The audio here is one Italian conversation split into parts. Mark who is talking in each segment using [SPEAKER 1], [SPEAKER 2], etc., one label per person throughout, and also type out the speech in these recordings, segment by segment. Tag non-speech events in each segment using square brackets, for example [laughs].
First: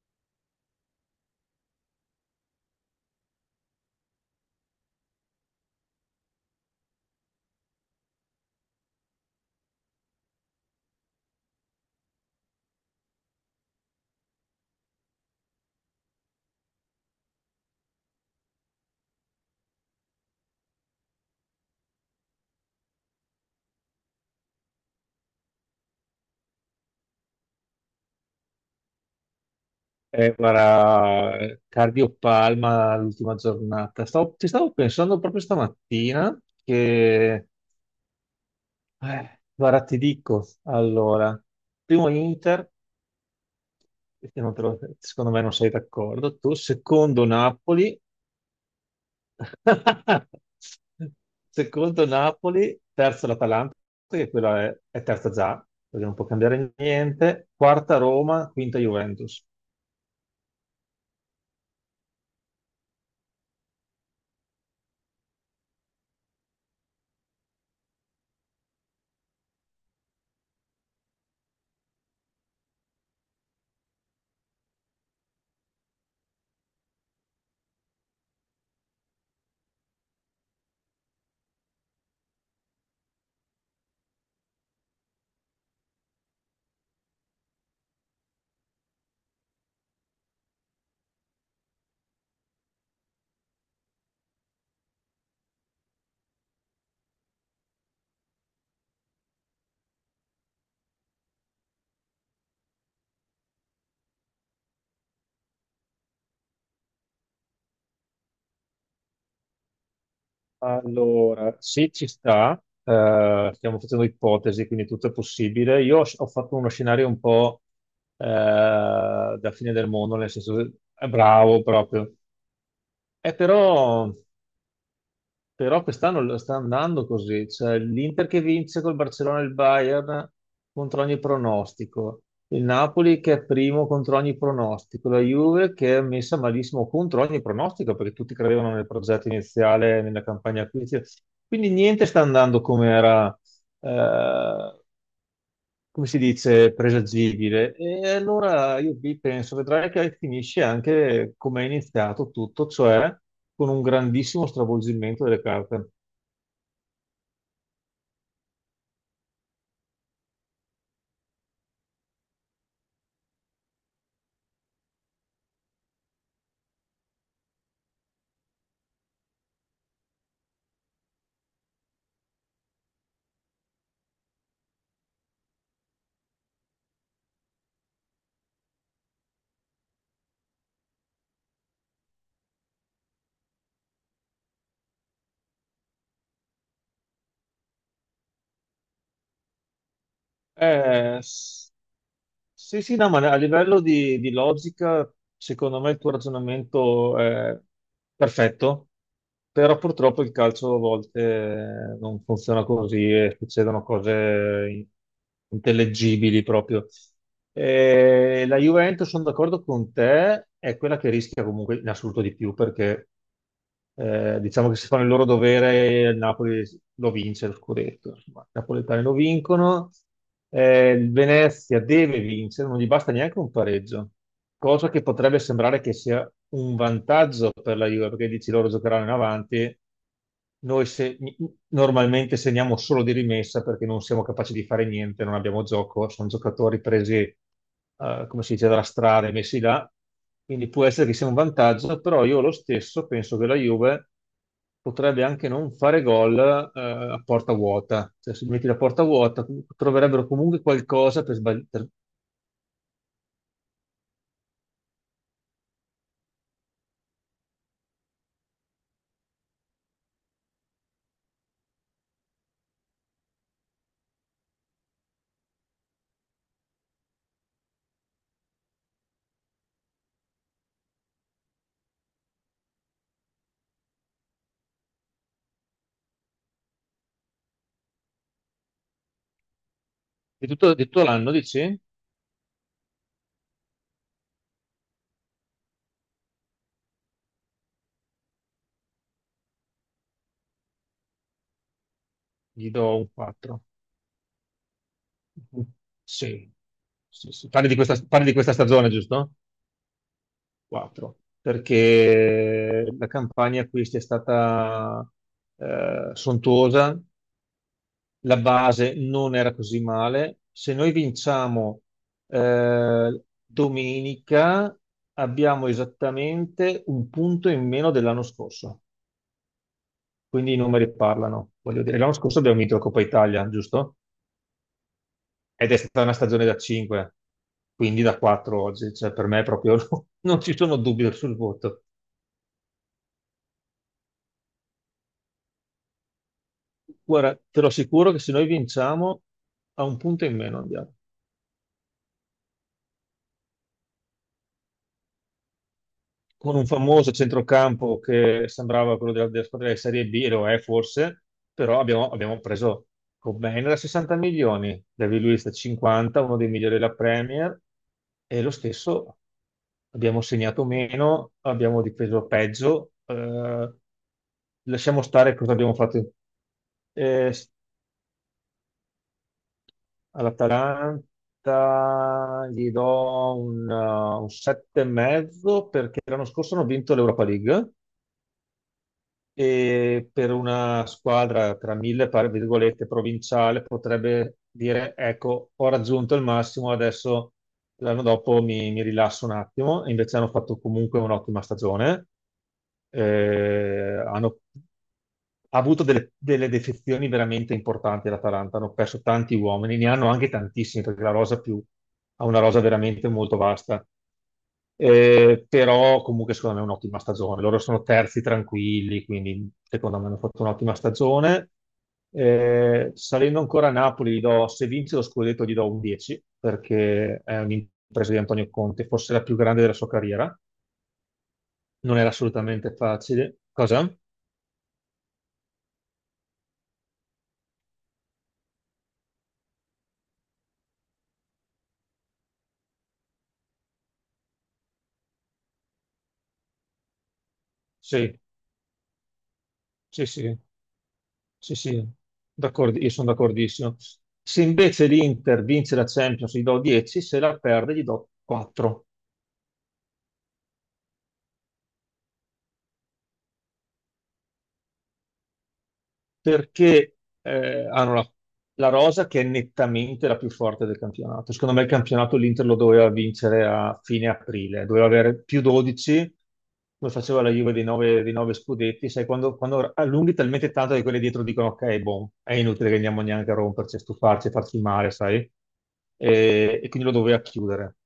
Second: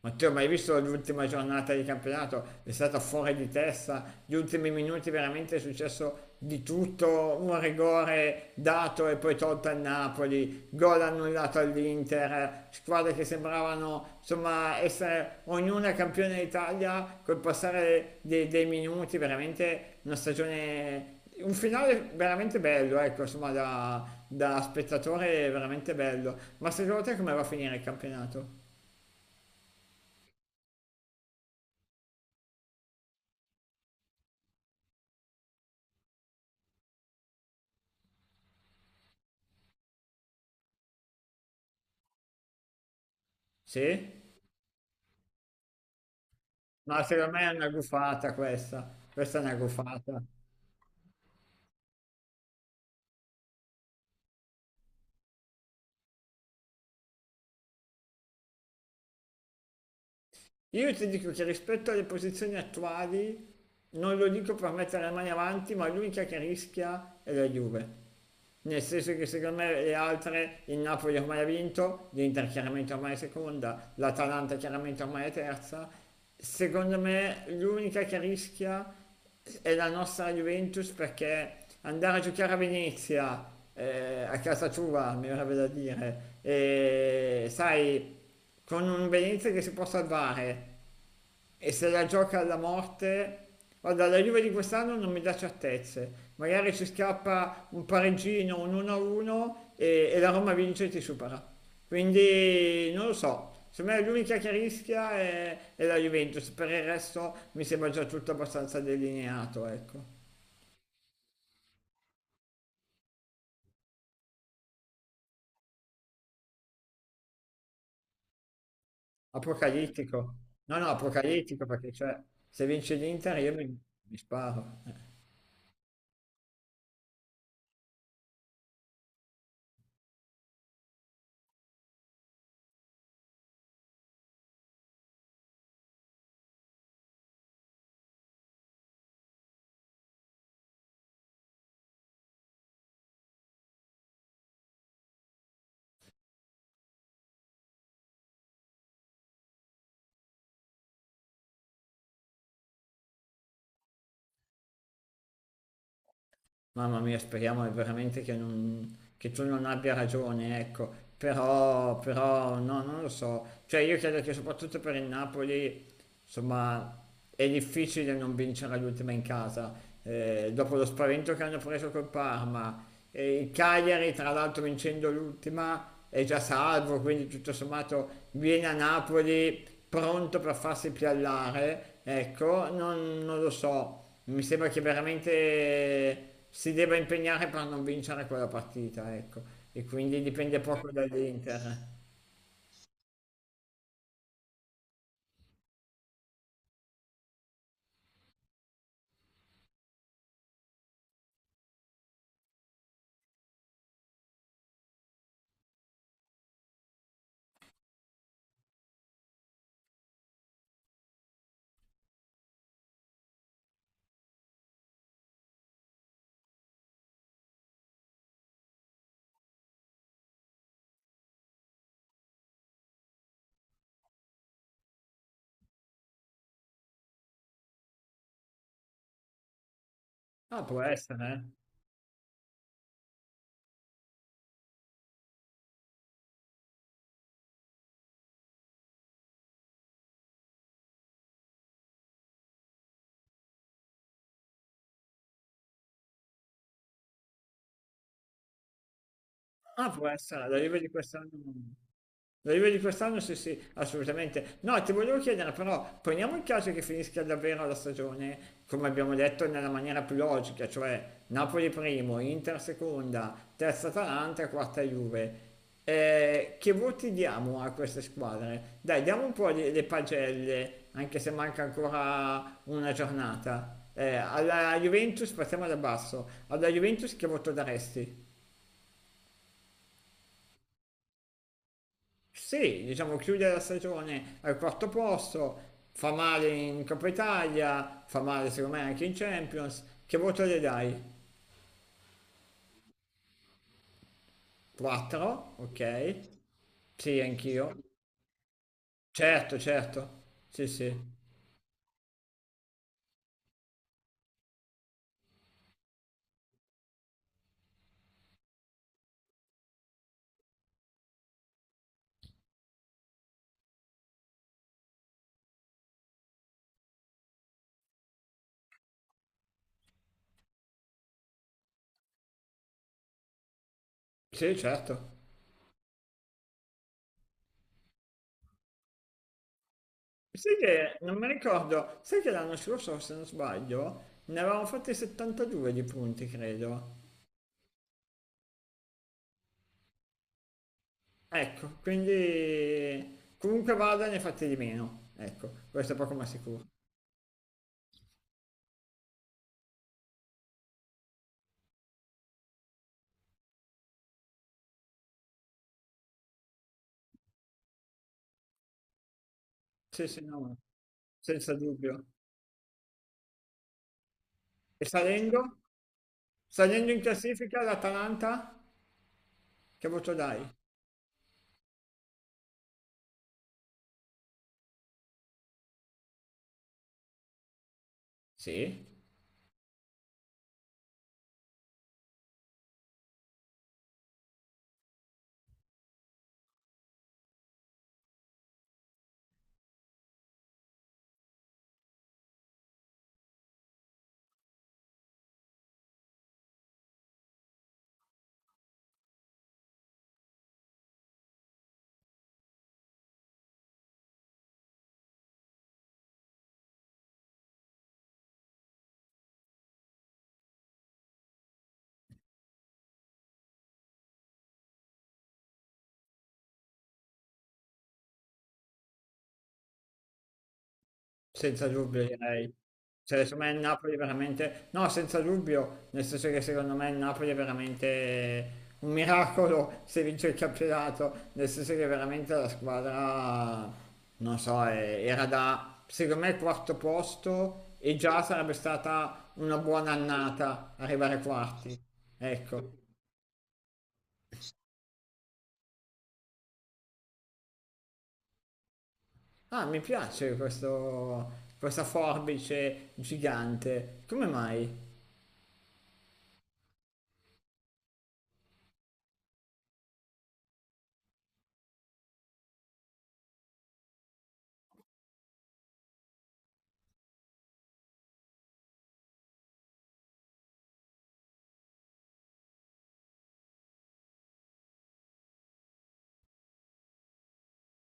[SPEAKER 1] Matteo, ma hai visto l'ultima giornata di campionato? È stata fuori di testa, gli ultimi minuti veramente è successo di tutto, un rigore dato e poi tolto al Napoli, gol annullato all'Inter, squadre che sembravano insomma essere ognuna campione d'Italia col passare dei minuti, veramente una stagione un finale veramente bello, ecco, insomma, da spettatore veramente bello. Ma secondo te come va a finire il campionato?
[SPEAKER 2] Guarda, cardiopalma l'ultima giornata. Ci stavo pensando proprio stamattina che, guarda, ti dico, allora, primo Inter,
[SPEAKER 1] Sì?
[SPEAKER 2] perché non te lo- secondo me non sei d'accordo, tu,
[SPEAKER 1] Ma
[SPEAKER 2] secondo
[SPEAKER 1] secondo me è una
[SPEAKER 2] Napoli,
[SPEAKER 1] gufata questa, questa è una gufata.
[SPEAKER 2] [laughs] secondo Napoli, terzo l'Atalanta, che quella è terza già, perché non può cambiare niente, quarta Roma, quinta Juventus.
[SPEAKER 1] Io ti dico che rispetto alle posizioni attuali, non lo dico per mettere le mani avanti, ma l'unica che rischia è la Juve. Nel senso che secondo me le altre, il Napoli ormai ha vinto, l'Inter chiaramente ormai è seconda, l'Atalanta chiaramente ormai è terza. Secondo me l'unica che rischia è la nostra Juventus perché andare a giocare a Venezia, a casa tua, mi verrebbe da dire, e sai, con un Venezia che si può salvare e se la gioca alla morte. Guarda, la Juve di quest'anno non mi dà certezze. Magari ci scappa un pareggino, un 1-1 e la Roma vince e ti supera. Quindi non lo so. Secondo me l'unica che rischia è la Juventus. Per il resto mi sembra già tutto abbastanza delineato, ecco.
[SPEAKER 2] Allora, se ci sta, stiamo facendo ipotesi, quindi tutto è possibile. Io ho fatto uno scenario un po' eh, da fine del mondo, nel
[SPEAKER 1] Apocalittico.
[SPEAKER 2] senso,
[SPEAKER 1] No, no,
[SPEAKER 2] è bravo
[SPEAKER 1] apocalittico perché
[SPEAKER 2] proprio.
[SPEAKER 1] cioè, se vince
[SPEAKER 2] E
[SPEAKER 1] l'Inter io mi
[SPEAKER 2] però
[SPEAKER 1] mi sparo.
[SPEAKER 2] però quest'anno lo sta andando così, cioè l'Inter che vince col Barcellona e il Bayern contro ogni pronostico, il Napoli che è primo contro ogni pronostico, la Juve che è messa malissimo contro ogni pronostico perché tutti credevano nel progetto iniziale, nella campagna acquisizione. Quindi niente sta andando come era, eh, come si dice, presagibile. E allora io vi penso, vedrai che finisce anche come è iniziato tutto, cioè con un grandissimo stravolgimento delle carte.
[SPEAKER 1] Mamma mia, speriamo veramente che, che tu non abbia ragione, ecco. Però, però, no, non lo so. Cioè, io credo che soprattutto per il Napoli insomma, è difficile non vincere l'ultima in casa, dopo lo spavento che hanno preso col Parma. E il Cagliari, tra l'altro, vincendo l'ultima, è già salvo, quindi tutto sommato viene a Napoli pronto per farsi piallare. Ecco, non lo so, mi sembra che veramente si debba impegnare per non vincere quella partita, ecco. E quindi dipende poco
[SPEAKER 2] Eh, s-
[SPEAKER 1] dall'Inter.
[SPEAKER 2] sì, sì, no, ma a livello di logica, secondo me il tuo ragionamento è perfetto, però purtroppo il calcio a volte non funziona così e succedono cose in- intellegibili proprio. La Juventus, sono d'accordo con te, è quella che rischia comunque in assoluto di più perché diciamo che se fanno il loro dovere, il Napoli lo vince lo scudetto. Insomma, i napoletani lo vincono. Il Venezia deve vincere, non gli basta neanche un pareggio, cosa che potrebbe sembrare che sia un vantaggio per la Juve, perché dici loro giocheranno in avanti.
[SPEAKER 1] Ah, può
[SPEAKER 2] Noi se-
[SPEAKER 1] essere, eh.
[SPEAKER 2] Normalmente segniamo solo di rimessa perché non siamo capaci di fare niente, non abbiamo gioco, sono giocatori presi, come si dice, dalla strada e messi là, quindi può essere che sia un vantaggio, però io lo stesso penso che la Juve potrebbe anche non fare gol, a porta vuota, cioè se metti la porta vuota
[SPEAKER 1] Ah, può
[SPEAKER 2] troverebbero
[SPEAKER 1] essere,
[SPEAKER 2] comunque
[SPEAKER 1] l'arrivo di
[SPEAKER 2] qualcosa
[SPEAKER 1] quest'anno.
[SPEAKER 2] per sbagliare.
[SPEAKER 1] L'arrivo di quest'anno sì, sì, assolutamente. No, ti volevo chiedere, però, poniamo il caso che finisca davvero la stagione, come abbiamo detto, nella maniera più logica, cioè Napoli primo, Inter seconda, terza Atalanta, quarta Juve. Che voti diamo a queste squadre? Dai, diamo un po' le pagelle, anche se manca ancora una giornata. Alla Juventus, partiamo da basso. Alla Juventus che voto daresti?
[SPEAKER 2] Di tutto l'anno, dici?
[SPEAKER 1] Sì, diciamo chiude la stagione al quarto posto, fa male in Coppa Italia, fa male secondo me anche in Champions. Che voto le dai?
[SPEAKER 2] Gli do un 4.
[SPEAKER 1] 4? Ok.
[SPEAKER 2] Sì.
[SPEAKER 1] Sì,
[SPEAKER 2] Sì, sì.
[SPEAKER 1] anch'io.
[SPEAKER 2] Parli di questa stagione, giusto?
[SPEAKER 1] Certo, certo. Sì, sì.
[SPEAKER 2] 4, perché la campagna acquisti è stata sontuosa, la base non era così male. Se noi vinciamo domenica, abbiamo esattamente un punto in meno dell'anno scorso, quindi i numeri parlano. Voglio dire, l'anno scorso abbiamo vinto la Coppa Italia, giusto?
[SPEAKER 1] Sì, certo.
[SPEAKER 2] Ed è stata una stagione da 5, quindi da 4 oggi, cioè per me proprio [laughs] non
[SPEAKER 1] Sai
[SPEAKER 2] ci sono
[SPEAKER 1] che
[SPEAKER 2] dubbi
[SPEAKER 1] non mi
[SPEAKER 2] sul voto.
[SPEAKER 1] ricordo, sai che l'anno scorso, se non sbaglio, ne avevamo fatti 72 di punti, credo.
[SPEAKER 2] Guarda, te lo assicuro che se noi vinciamo a un punto in meno andiamo.
[SPEAKER 1] Ecco, quindi comunque vada ne fate di meno. Ecco, questo è poco ma
[SPEAKER 2] Con
[SPEAKER 1] sicuro.
[SPEAKER 2] un famoso centrocampo che sembrava quello della squadra di Serie B, e lo è forse, però abbiamo preso Cobain da 60 milioni, David Luiz da 50, uno dei migliori della Premier, e lo stesso
[SPEAKER 1] Sì, sì,
[SPEAKER 2] abbiamo
[SPEAKER 1] no. No.
[SPEAKER 2] segnato meno,
[SPEAKER 1] Senza
[SPEAKER 2] abbiamo
[SPEAKER 1] dubbio.
[SPEAKER 2] difeso peggio,
[SPEAKER 1] E
[SPEAKER 2] lasciamo stare
[SPEAKER 1] salendo?
[SPEAKER 2] cosa abbiamo fatto.
[SPEAKER 1] Salendo in
[SPEAKER 2] Eh,
[SPEAKER 1] classifica l'Atalanta? Che voto dai?
[SPEAKER 2] All'Atalanta gli do un, 7 e mezzo perché l'anno scorso hanno vinto l'Europa League
[SPEAKER 1] Sì?
[SPEAKER 2] e per una squadra tra mille virgolette provinciale potrebbe dire ecco ho raggiunto il massimo adesso l'anno dopo mi rilasso un attimo e invece hanno fatto comunque un'ottima stagione. Hanno ha avuto delle defezioni veramente importanti l'Atalanta, hanno perso tanti uomini, ne hanno anche tantissimi perché la rosa più ha una rosa veramente molto vasta, però comunque secondo me è un'ottima stagione. Loro sono terzi tranquilli, quindi secondo me hanno fatto un'ottima stagione. Salendo ancora a Napoli, se vince lo scudetto gli do un 10, perché è un'impresa di Antonio Conte, forse la più grande della sua carriera.
[SPEAKER 1] Senza
[SPEAKER 2] Non
[SPEAKER 1] dubbio
[SPEAKER 2] era
[SPEAKER 1] direi.
[SPEAKER 2] assolutamente
[SPEAKER 1] Cioè,
[SPEAKER 2] facile.
[SPEAKER 1] secondo me il
[SPEAKER 2] Cosa?
[SPEAKER 1] Napoli veramente... No, senza dubbio, nel senso che secondo me il Napoli è veramente un miracolo se vince il campionato, nel senso che veramente la squadra, non so, era da, secondo me, quarto posto e
[SPEAKER 2] Sì,
[SPEAKER 1] già sarebbe stata una buona
[SPEAKER 2] sì, sì,
[SPEAKER 1] annata arrivare
[SPEAKER 2] sì,
[SPEAKER 1] quarti.
[SPEAKER 2] sì.
[SPEAKER 1] Ecco,
[SPEAKER 2] Io sono d'accordissimo. Se invece l'Inter vince la Champions, gli do 10, se la perde gli do 4.
[SPEAKER 1] ah, mi piace questo, questa forbice gigante. Come mai?
[SPEAKER 2] Perché hanno la rosa che è nettamente la più forte del campionato. Secondo me il campionato l'Inter lo doveva vincere a fine aprile, doveva avere più 12, come faceva la Juve di 9, scudetti. Sai, quando allunghi talmente tanto che quelli dietro dicono ok, boh, è inutile che andiamo neanche a romperci, a stufarci, a farci male, sai? E quindi lo doveva chiudere,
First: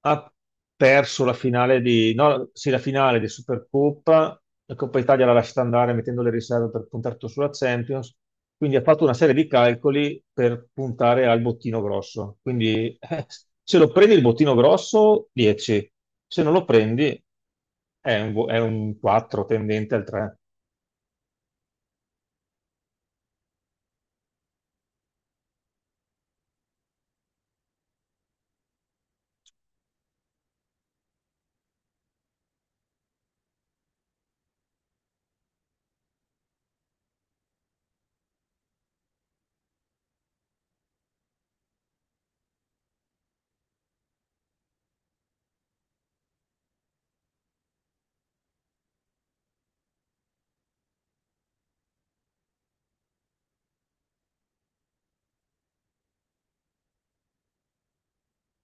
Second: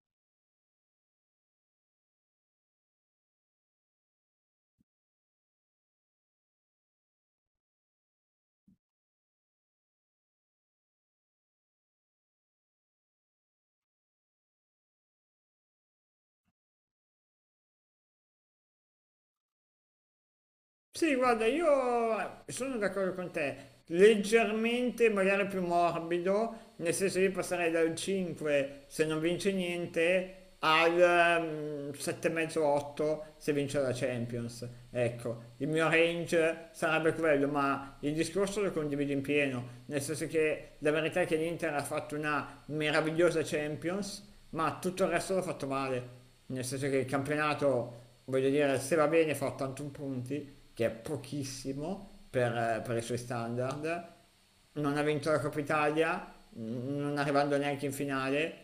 [SPEAKER 2] ha perso la finale di, no, sì, la finale di Supercoppa, la Coppa Italia l'ha lasciata andare mettendo le riserve per puntare tutto sulla Champions, quindi ha fatto una serie di calcoli per puntare al bottino grosso. Quindi [laughs] se lo prendi il bottino grosso, 10, se non lo prendi è è un 4 tendente al 3.
[SPEAKER 1] Sì, guarda, io sono d'accordo con te, leggermente magari più morbido, nel senso io passerei dal 5 se non vince niente al 7,5-8 se vince la Champions. Ecco, il mio range sarebbe quello, ma il discorso lo condivido in pieno, nel senso che la verità è che l'Inter ha fatto una meravigliosa Champions, ma tutto il resto l'ha fatto male nel senso che il campionato, voglio dire, se va bene fa 81 punti, che è pochissimo per i suoi standard, non ha vinto la Coppa Italia, non arrivando neanche in finale,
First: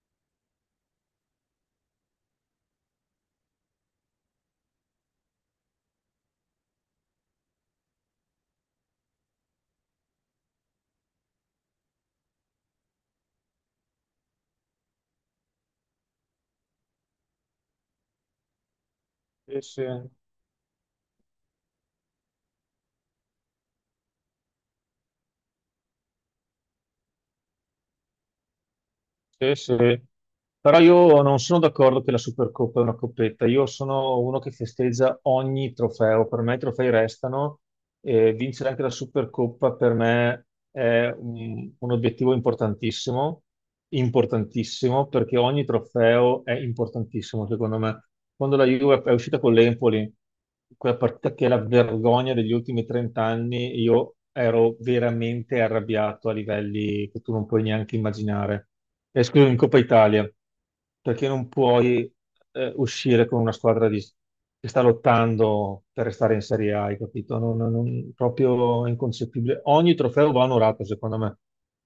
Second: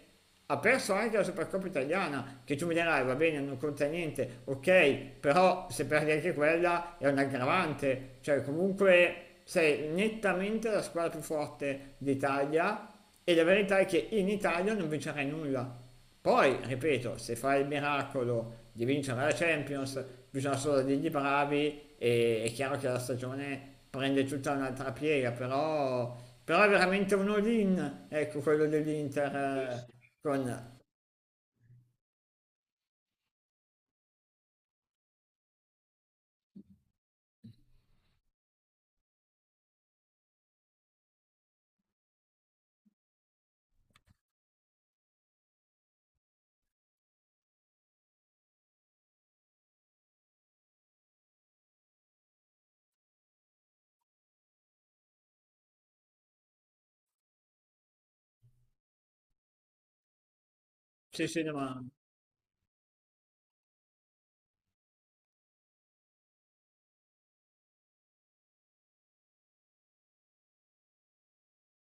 [SPEAKER 1] ha perso anche la Supercoppa italiana, che tu mi dirai va bene, non conta niente, ok, però se perdi anche quella è un aggravante, cioè comunque sei nettamente la squadra più forte d'Italia e la verità è che in Italia non vincerai nulla, poi, ripeto, se fa il miracolo di vincere la
[SPEAKER 2] Sì, sì,
[SPEAKER 1] Champions, bisogna solo dirgli bravi e è chiaro che la stagione prende tutta un'altra piega, però, è veramente un all-in, ecco quello dell'Inter
[SPEAKER 2] sì,
[SPEAKER 1] eh,
[SPEAKER 2] sì.
[SPEAKER 1] con...
[SPEAKER 2] Però io non sono d'accordo che la Supercoppa è una coppetta. Io sono uno che festeggia ogni trofeo. Per me i trofei restano. E vincere anche la Supercoppa per me è un obiettivo importantissimo, importantissimo, perché ogni trofeo è importantissimo, secondo me. Quando la Juve è uscita con l'Empoli, quella partita che è la vergogna degli ultimi 30 anni, io ero veramente arrabbiato a livelli che tu non puoi neanche immaginare. E scusami, in Coppa Italia
[SPEAKER 1] Sì,
[SPEAKER 2] perché
[SPEAKER 1] sì,
[SPEAKER 2] non
[SPEAKER 1] domanda.
[SPEAKER 2] puoi uscire con una squadra che sta lottando per restare in Serie A, hai capito? Proprio inconcepibile. Ogni trofeo va onorato, secondo me.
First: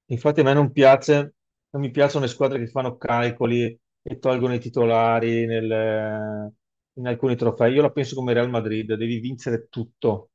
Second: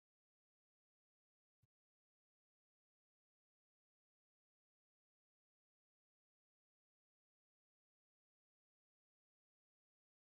[SPEAKER 2] Infatti a me non piace, non mi piacciono le squadre che fanno calcoli e tolgono i titolari in alcuni trofei. Io la penso come Real Madrid, devi vincere tutto.